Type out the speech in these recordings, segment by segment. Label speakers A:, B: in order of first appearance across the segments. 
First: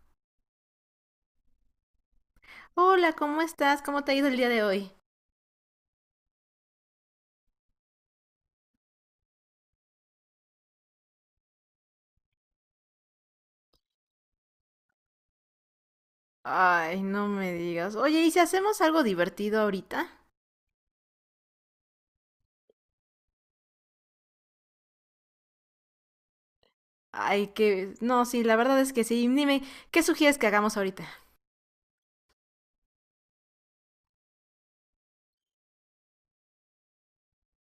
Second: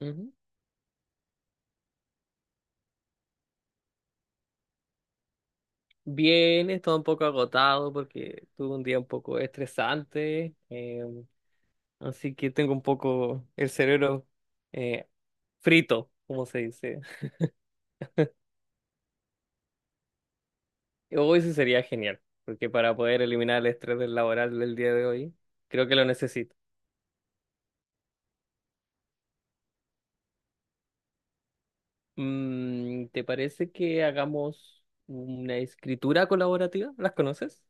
A: Ujú.
B: Hola, ¿cómo estás? ¿Cómo te ha ido el día de hoy?
A: Bien, estaba un poco agotado porque tuve un día un poco estresante, así que tengo un poco el cerebro eh, frito, como se dice.
B: Ay, no me digas. Oye, ¿y si hacemos algo divertido ahorita?
A: Hoy sí sería genial, porque para poder eliminar el estrés del laboral del día de hoy, creo que lo necesito.
B: Ay, que... No, sí, la verdad es que sí. Dime, ¿qué sugieres que hagamos ahorita?
A: Mm, ¿te parece que hagamos una escritura colaborativa? ¿Las conoces?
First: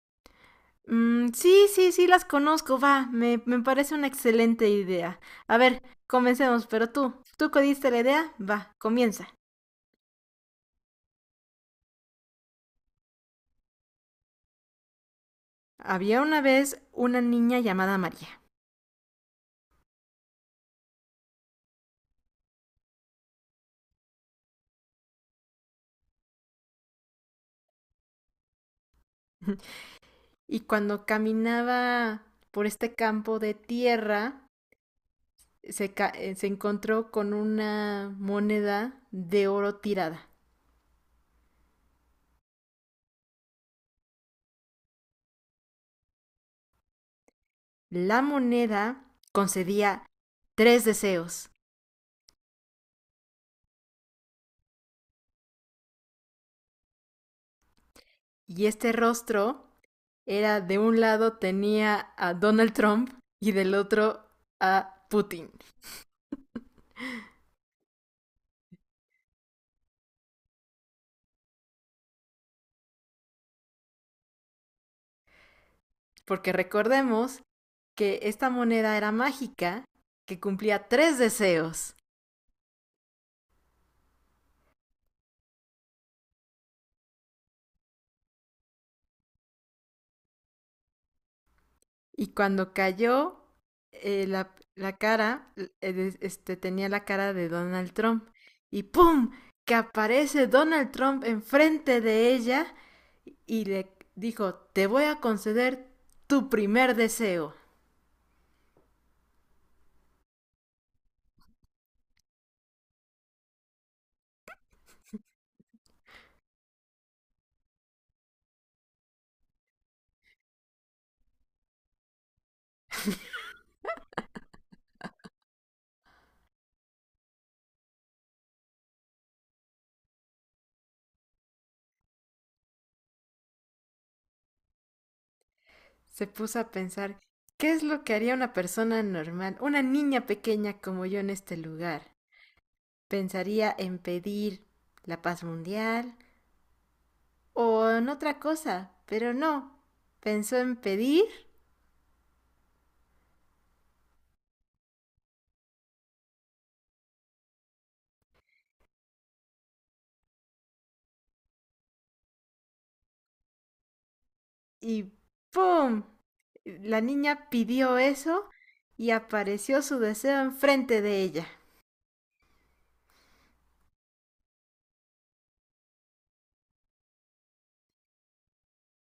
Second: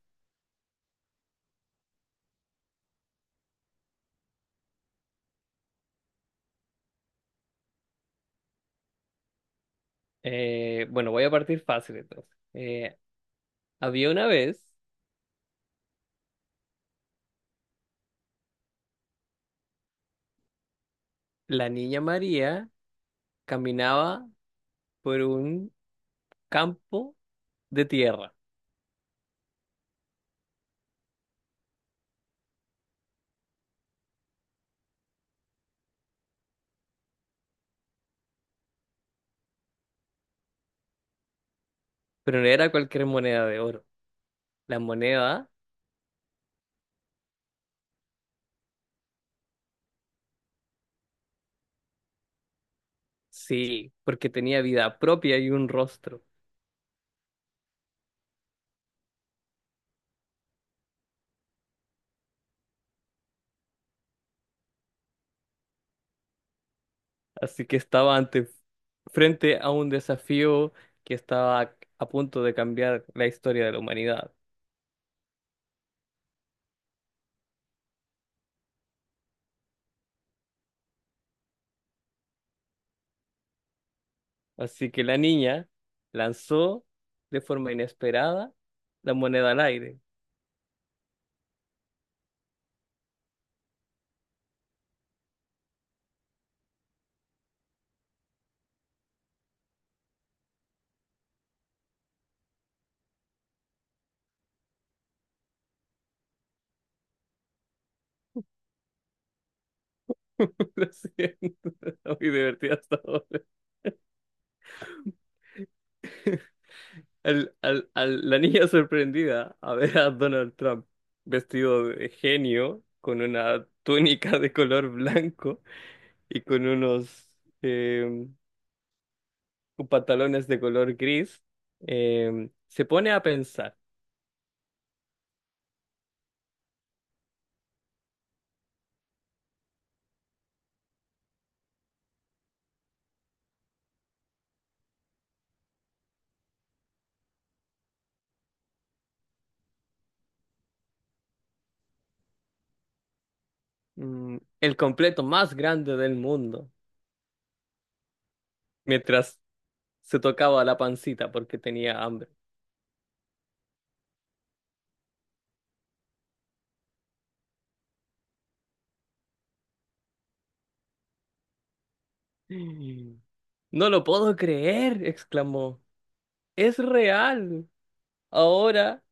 B: Mm, sí, sí, sí, las conozco, va. Me parece una excelente idea. A ver, comencemos, pero tú que diste la idea, va, comienza.
A: Bueno, voy a partir fácil entonces. Había una vez,
B: Había una vez una niña llamada María.
A: la niña María caminaba por un campo de tierra,
B: Y cuando caminaba por este campo de tierra, se encontró con una moneda de oro tirada.
A: pero no era cualquier moneda de oro. La moneda,
B: La moneda concedía tres deseos
A: sí, porque tenía vida propia y un rostro.
B: y este rostro era de un lado tenía a Donald Trump y del otro a Putin.
A: Así que frente a un desafío que estaba a punto de cambiar la historia de la humanidad.
B: Porque recordemos que esta moneda era mágica que cumplía tres deseos.
A: Así que la niña lanzó de forma inesperada la moneda al aire.
B: Y cuando cayó, la cara, tenía la cara de Donald Trump. Y ¡pum! Que aparece Donald Trump enfrente de ella y le dijo, te voy a conceder tu primer deseo.
A: Lo siento, muy divertida hasta ahora. La niña sorprendida a ver a Donald Trump vestido de genio, con una túnica de color blanco y con unos eh, pantalones de color gris, se pone a pensar,
B: Se puso a pensar, ¿qué es lo que haría una persona normal, una niña pequeña como yo en este lugar? Pensaría en pedir la paz mundial o en otra cosa, pero no. Pensó en pedir
A: mm, el completo más grande del mundo, mientras se tocaba la pancita porque tenía hambre.
B: y ¡pum! La niña pidió eso y apareció su deseo enfrente de ella.
A: Mm. No lo puedo creer, exclamó. Es real. Ahora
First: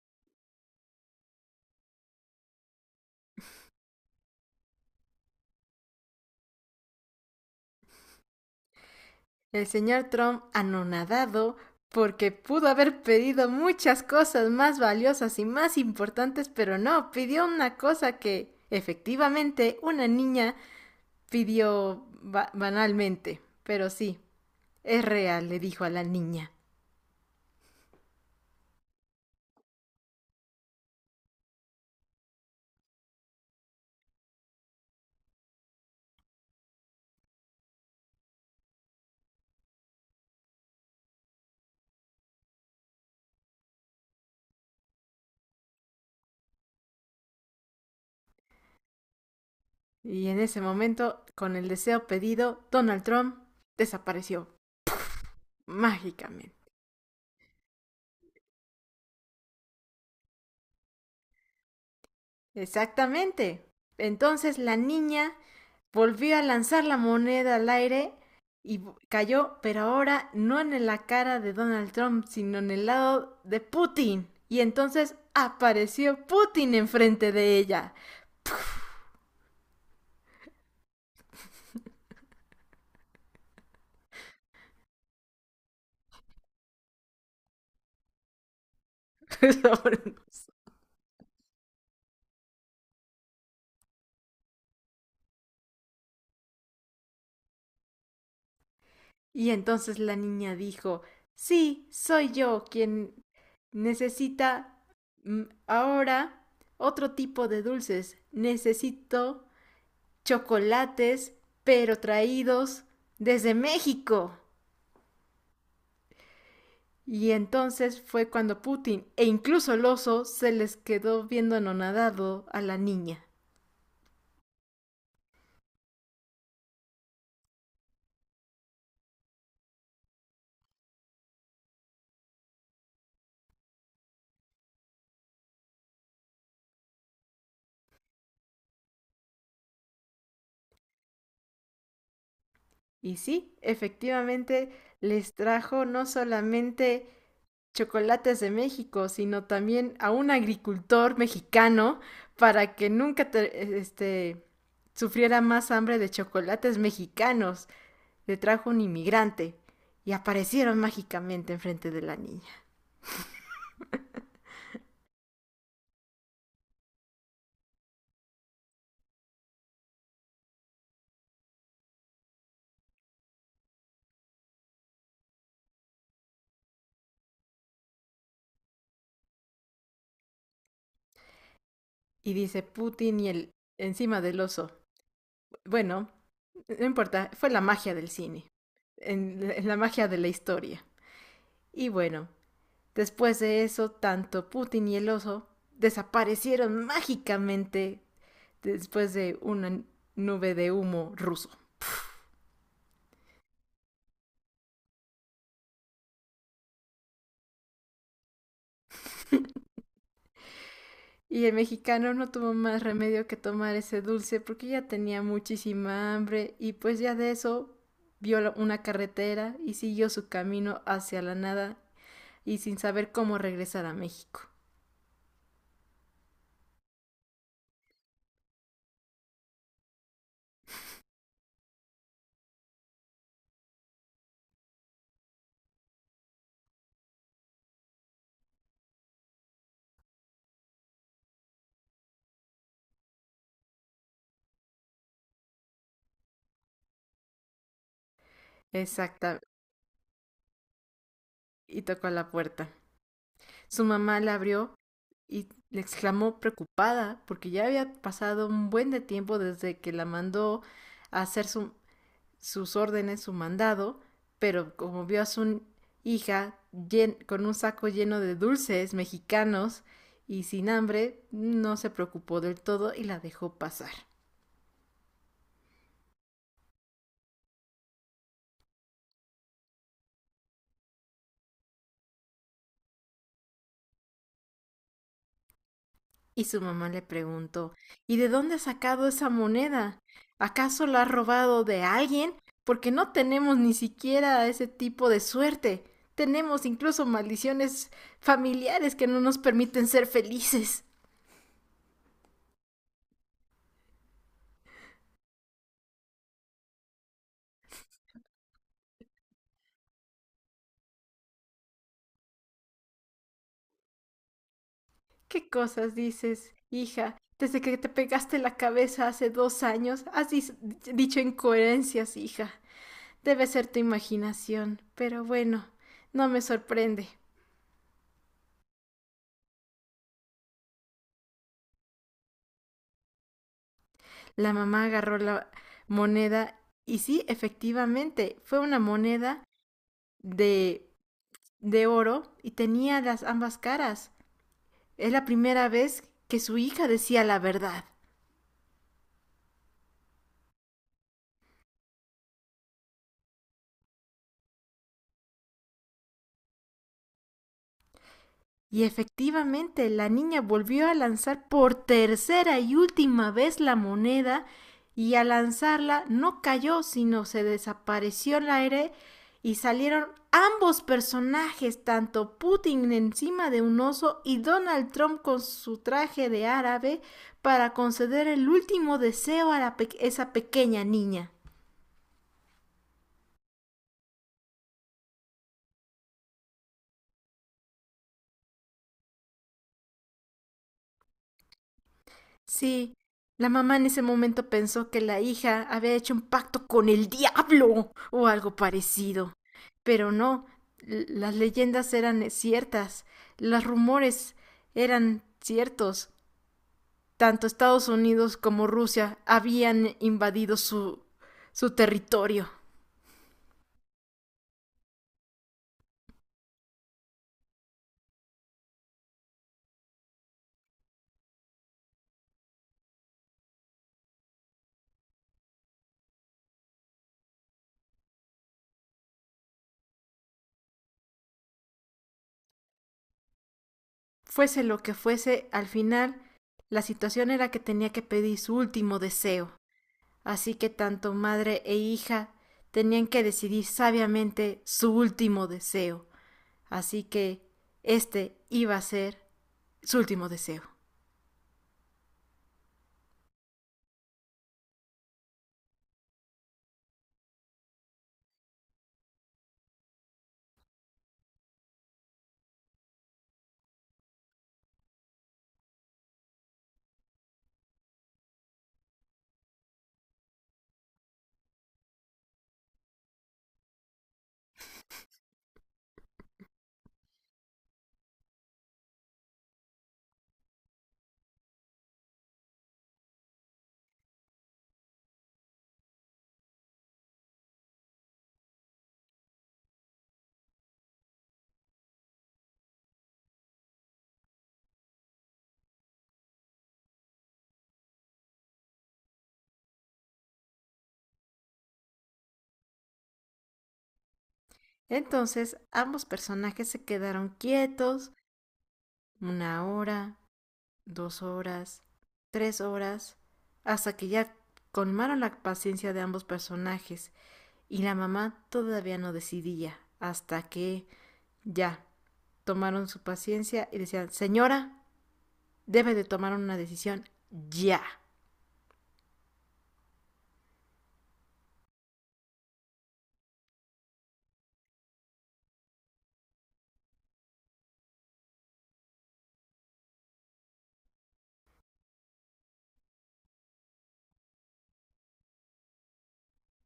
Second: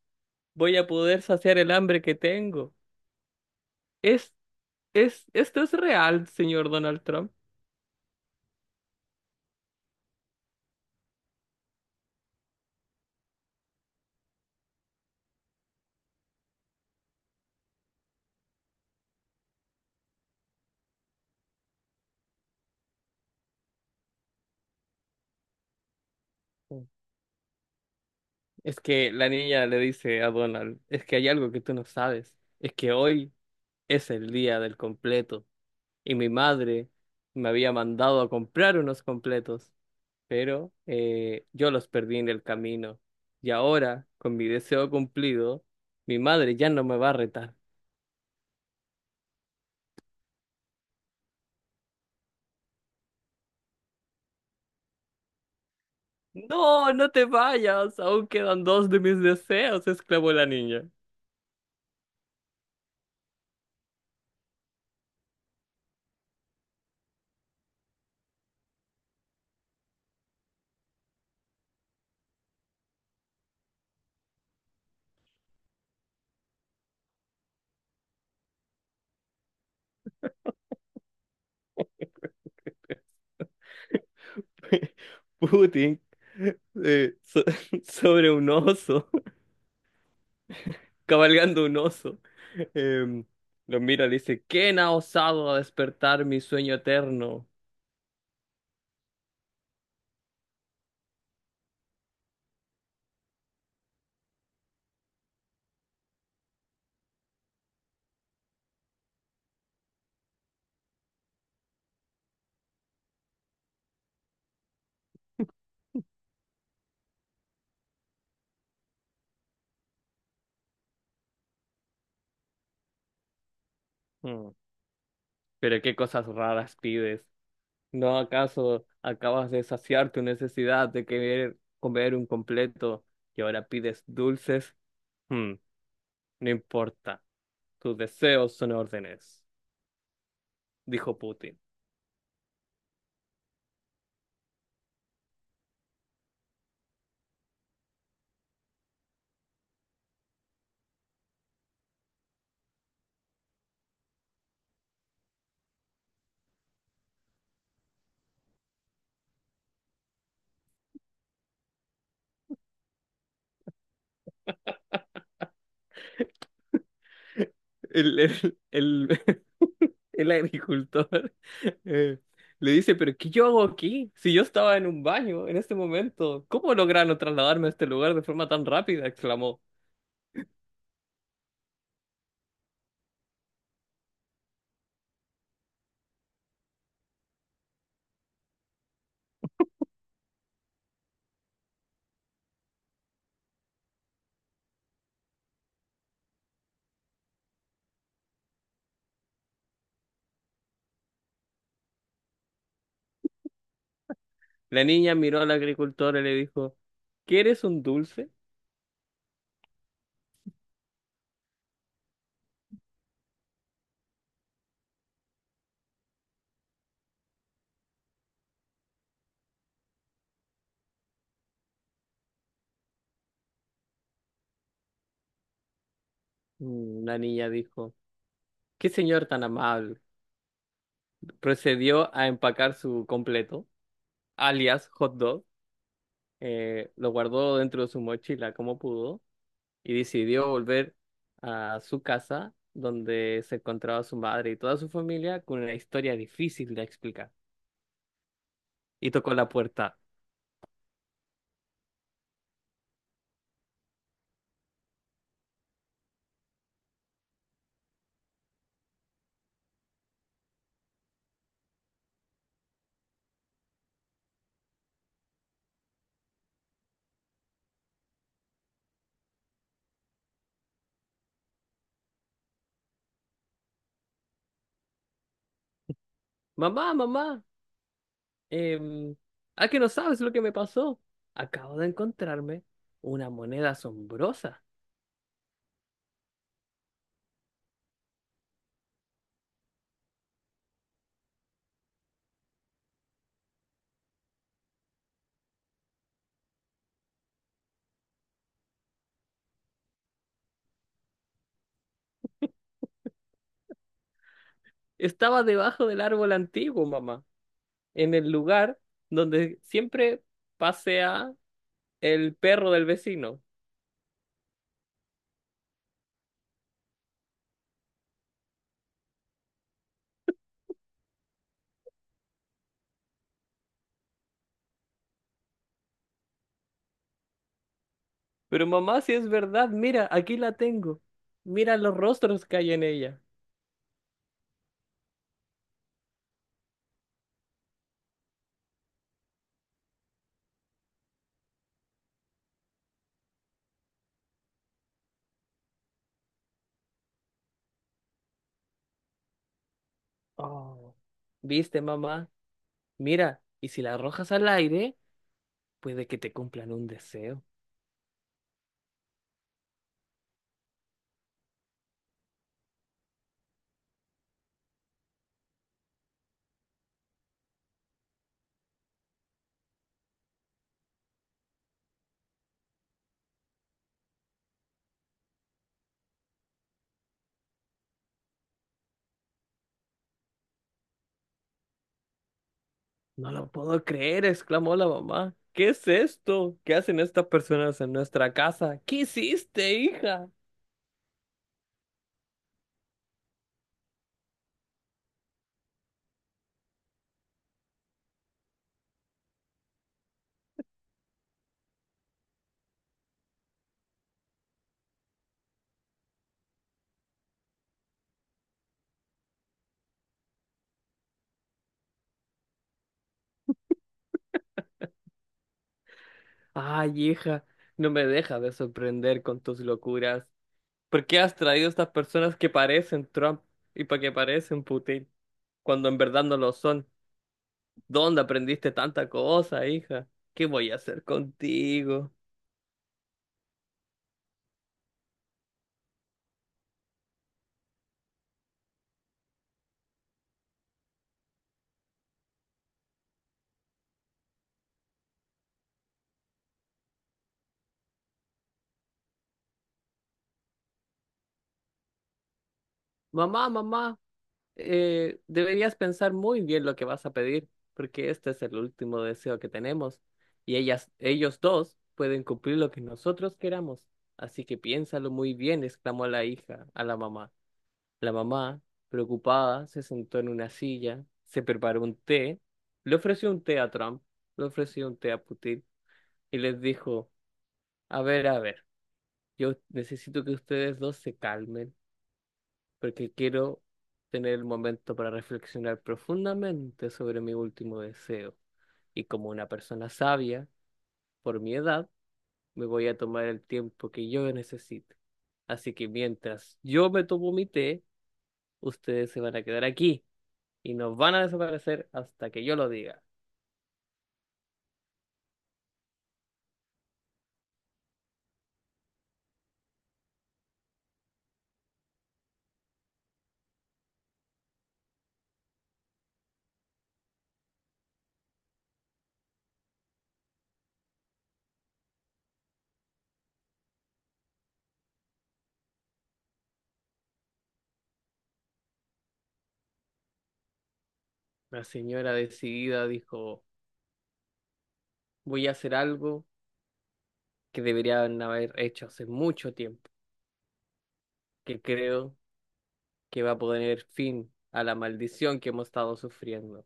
A: voy a poder saciar el hambre que tengo. Es, esto es real, señor Donald Trump.
B: El señor Trump, anonadado, porque pudo haber pedido muchas cosas más valiosas y más importantes, pero no, pidió una cosa que efectivamente una niña pidió ba banalmente. Pero sí, es real, le dijo a la niña.
A: Es que la niña le dice a Donald, es que hay algo que tú no sabes, es que hoy es el día del completo y mi madre me había mandado a comprar unos completos, pero yo los perdí en el camino. Y ahora, con mi deseo cumplido, mi madre ya no me va a retar.
B: Y en ese momento, con el deseo pedido, Donald Trump desapareció mágicamente.
A: No, no te vayas, aún quedan dos de mis deseos, exclamó la niña.
B: Exactamente. Entonces la niña volvió a lanzar la moneda al aire y cayó, pero ahora no en la cara de Donald Trump, sino en el lado de Putin. Y entonces apareció Putin enfrente de ella.
A: Putin, eh, so- sobre un oso, cabalgando un oso, em, lo mira y dice, ¿quién ha osado a despertar mi sueño eterno?
B: Y entonces la niña dijo, sí, soy yo quien necesita ahora otro tipo de dulces. Necesito chocolates, pero traídos desde México. Y entonces fue cuando Putin e incluso el oso se les quedó viendo anonadado a la niña.
A: Mm, pero qué cosas raras pides. ¿No acaso acabas de saciar tu necesidad de querer comer un completo y ahora pides dulces? Hmm, no importa, tus deseos son órdenes, dijo Putin.
B: Y sí, efectivamente les trajo no solamente chocolates de México, sino también a un agricultor mexicano para que nunca sufriera más hambre de chocolates mexicanos. Le trajo un inmigrante y aparecieron mágicamente enfrente de la niña.
A: El, el, el- el agricultor eh, le dice, pero ¿qué yo hago aquí? Si yo estaba en un baño en este momento, ¿cómo lograron trasladarme a este lugar de forma tan rápida?, exclamó.
B: Y dice Putin y el encima del oso. Bueno, no importa, fue la magia del cine, en la magia de la historia. Y bueno, después de eso, tanto Putin y el oso desaparecieron mágicamente después de una nube de humo ruso.
A: La niña miró al agricultor y le dijo, ¿quieres un dulce?
B: Y el mexicano no tuvo más remedio que tomar ese dulce porque ya tenía muchísima hambre y pues ya de eso vio una carretera y siguió su camino hacia la nada y sin saber cómo regresar a México.
A: Mm, la niña dijo. Qué señor tan amable. Procedió a empacar su completo, alias hot dog, lo guardó dentro de su mochila como pudo y decidió volver a su casa donde se encontraba su madre y toda su familia con una historia difícil de explicar. Y tocó
B: Exacta.
A: la puerta.
B: Y tocó a la puerta. Su mamá la abrió y le exclamó preocupada porque ya había pasado un buen de tiempo desde que la mandó a hacer sus órdenes, su mandado, pero como vio a su hija llen, con un saco lleno de dulces mexicanos y sin hambre, no se preocupó del todo y la dejó pasar.
A: Mamá, mamá, em, ¿a que no sabes lo que me pasó? Acabo de encontrarme una moneda asombrosa.
B: Y su mamá le preguntó, ¿y de dónde ha sacado esa moneda? ¿Acaso la ha robado de alguien? Porque no tenemos ni siquiera ese tipo de suerte. Tenemos incluso maldiciones familiares que no nos permiten ser felices.
A: Estaba debajo del árbol antiguo, mamá, en el lugar donde siempre pasea el perro del vecino.
B: ¿Qué cosas dices, hija? Desde que te pegaste la cabeza hace 2 años, has dicho incoherencias, hija. Debe ser tu imaginación. Pero bueno, no me sorprende.
A: Pero mamá, si es verdad, mira, aquí la tengo. Mira los rostros que hay en ella.
B: La mamá agarró la moneda y sí, efectivamente, fue una moneda de, de oro y tenía las ambas caras. Es la primera vez que su hija decía la verdad.
A: Oh. ¿Viste, mamá? Mira, y si la arrojas al aire, puede que te cumplan un deseo.
B: Y efectivamente, la niña volvió a lanzar por tercera y última vez la moneda y al lanzarla no cayó, sino se desapareció el aire y salieron ambos personajes, tanto Putin encima de un oso y Donald Trump con su traje de árabe, para conceder el último deseo a la pe esa pequeña niña.
A: No lo puedo creer, exclamó la mamá. ¿Qué es esto? ¿Qué hacen estas personas en nuestra casa? ¿Qué hiciste, hija?
B: Sí, la mamá en ese momento pensó que la hija había hecho un pacto con el diablo o algo parecido. Pero no, l- las leyendas eran ciertas, los rumores eran ciertos. Tanto Estados Unidos como Rusia habían invadido su territorio.
A: Ay, hija, no me dejas de sorprender con tus locuras. ¿Por qué has traído estas personas que parecen Trump y para que parecen Putin cuando en verdad no lo son? ¿Dónde aprendiste tanta cosa, hija? ¿Qué voy a hacer contigo?
B: Fuese lo que fuese, al final la situación era que tenía que pedir su último deseo. Así que tanto madre e hija tenían que decidir sabiamente su último deseo. Así que este iba a ser su último deseo.
A: Mamá, mamá, deberías pensar muy bien lo que vas a pedir, porque este es el último deseo que tenemos y ellos dos pueden cumplir lo que nosotros queramos. Así que piénsalo muy bien, exclamó la hija a la mamá. La mamá, preocupada, se sentó en una silla, se preparó un té, le ofreció un té a Trump, le ofreció un té a Putin y les dijo, a ver, yo necesito que ustedes dos se calmen porque quiero tener el momento para reflexionar profundamente sobre mi último deseo. Y como una persona sabia, por mi edad, me voy a tomar el tiempo que yo necesite. Así que mientras yo me tomo mi té, ustedes se van a quedar aquí y nos van a desaparecer hasta que yo lo diga.
B: Entonces ambos personajes se quedaron quietos 1 hora, 2 horas, 3 horas, hasta que ya colmaron la paciencia de ambos personajes y la mamá todavía no decidía hasta que ya tomaron su paciencia y decían, señora, debe de tomar una decisión ya.
A: La señora decidida dijo, voy a hacer algo que deberían haber hecho hace mucho tiempo, que creo que va a poner fin a la maldición que hemos estado sufriendo.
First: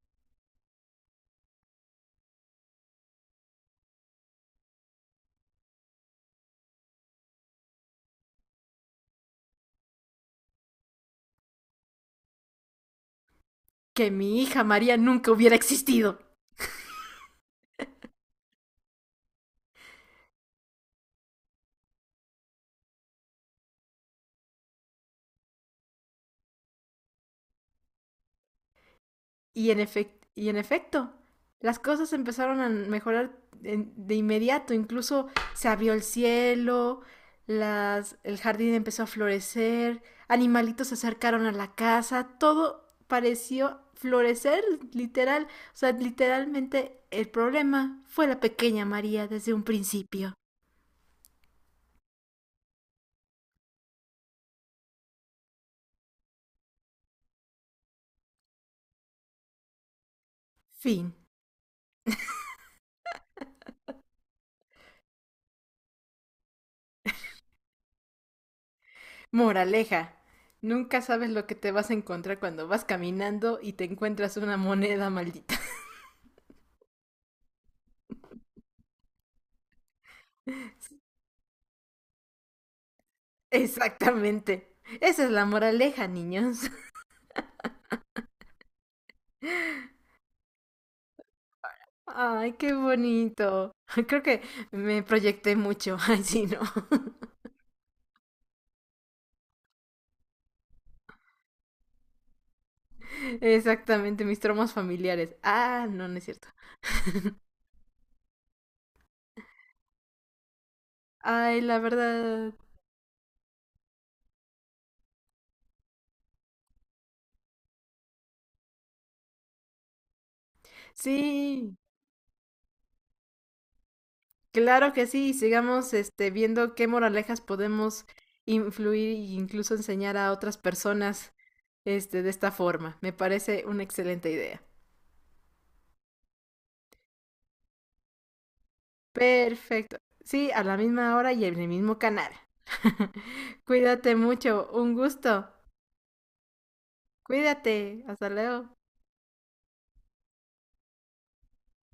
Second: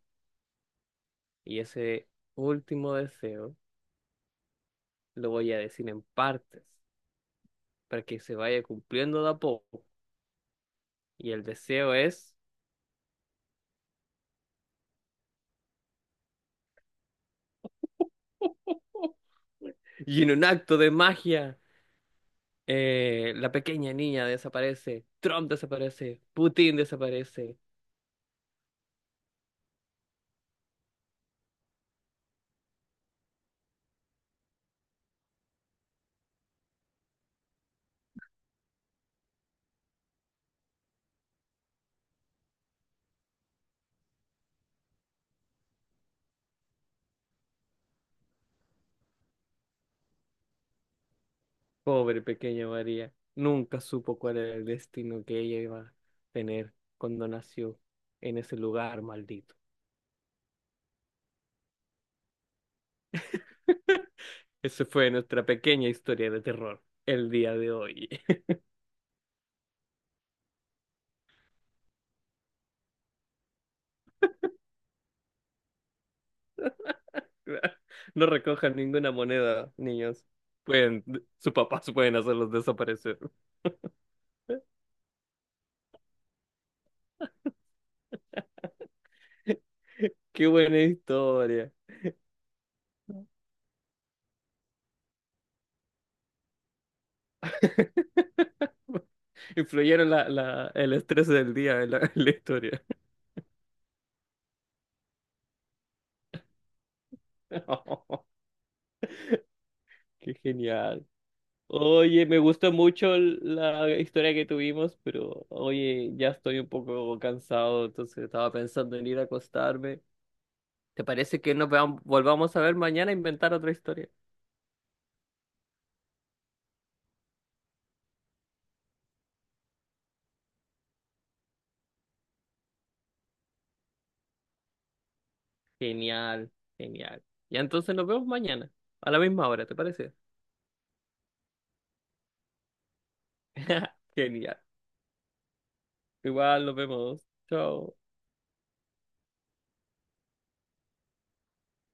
A: Y ese último deseo lo voy a decir en partes, para que se vaya cumpliendo de a poco. Y el deseo es,
B: Que mi hija María nunca hubiera existido.
A: y en un acto de magia, la pequeña niña desaparece, Trump desaparece, Putin desaparece.
B: Y en efecto, las cosas empezaron a mejorar de inmediato. Incluso se abrió el cielo, las, el jardín empezó a florecer, animalitos se acercaron a la casa, todo pareció florecer, literal. O sea, literalmente el problema fue la pequeña María desde un principio.
A: Pobre pequeña María, nunca supo cuál era el destino que ella iba a tener cuando nació en ese lugar maldito.
B: Fin.
A: Esa fue nuestra pequeña historia de terror el día de hoy.
B: Moraleja, nunca sabes lo que te vas a encontrar cuando vas caminando y te encuentras una moneda maldita.
A: No recojan ninguna moneda, niños. Pueden, sus papás pueden hacerlos desaparecer.
B: Exactamente. Esa es la moraleja, niños.
A: Qué buena historia.
B: Ay, qué bonito. Creo que me proyecté mucho. Ay, sí, no.
A: Influyeron el estrés del día en en la historia.
B: Exactamente, mis traumas familiares. Ah, no, no es cierto.
A: Qué genial.
B: Ay, la
A: Oye, me
B: verdad.
A: gustó mucho la historia que tuvimos, pero oye, ya estoy un poco cansado, entonces estaba pensando en ir a acostarme. ¿Te parece que nos
B: Sí,
A: volvamos a ver mañana e inventar otra historia?
B: claro que sí. Sigamos este, viendo qué moralejas podemos influir e incluso enseñar a otras personas este, de esta forma. Me parece una excelente idea.
A: Genial, genial. Ya entonces nos vemos mañana, a la misma hora, ¿te
B: Perfecto.
A: parece?
B: Sí, a la misma hora y en el mismo canal. Cuídate
A: Genial.
B: mucho. Un gusto.
A: Igual nos vemos. Chao.
B: Cuídate. Hasta luego.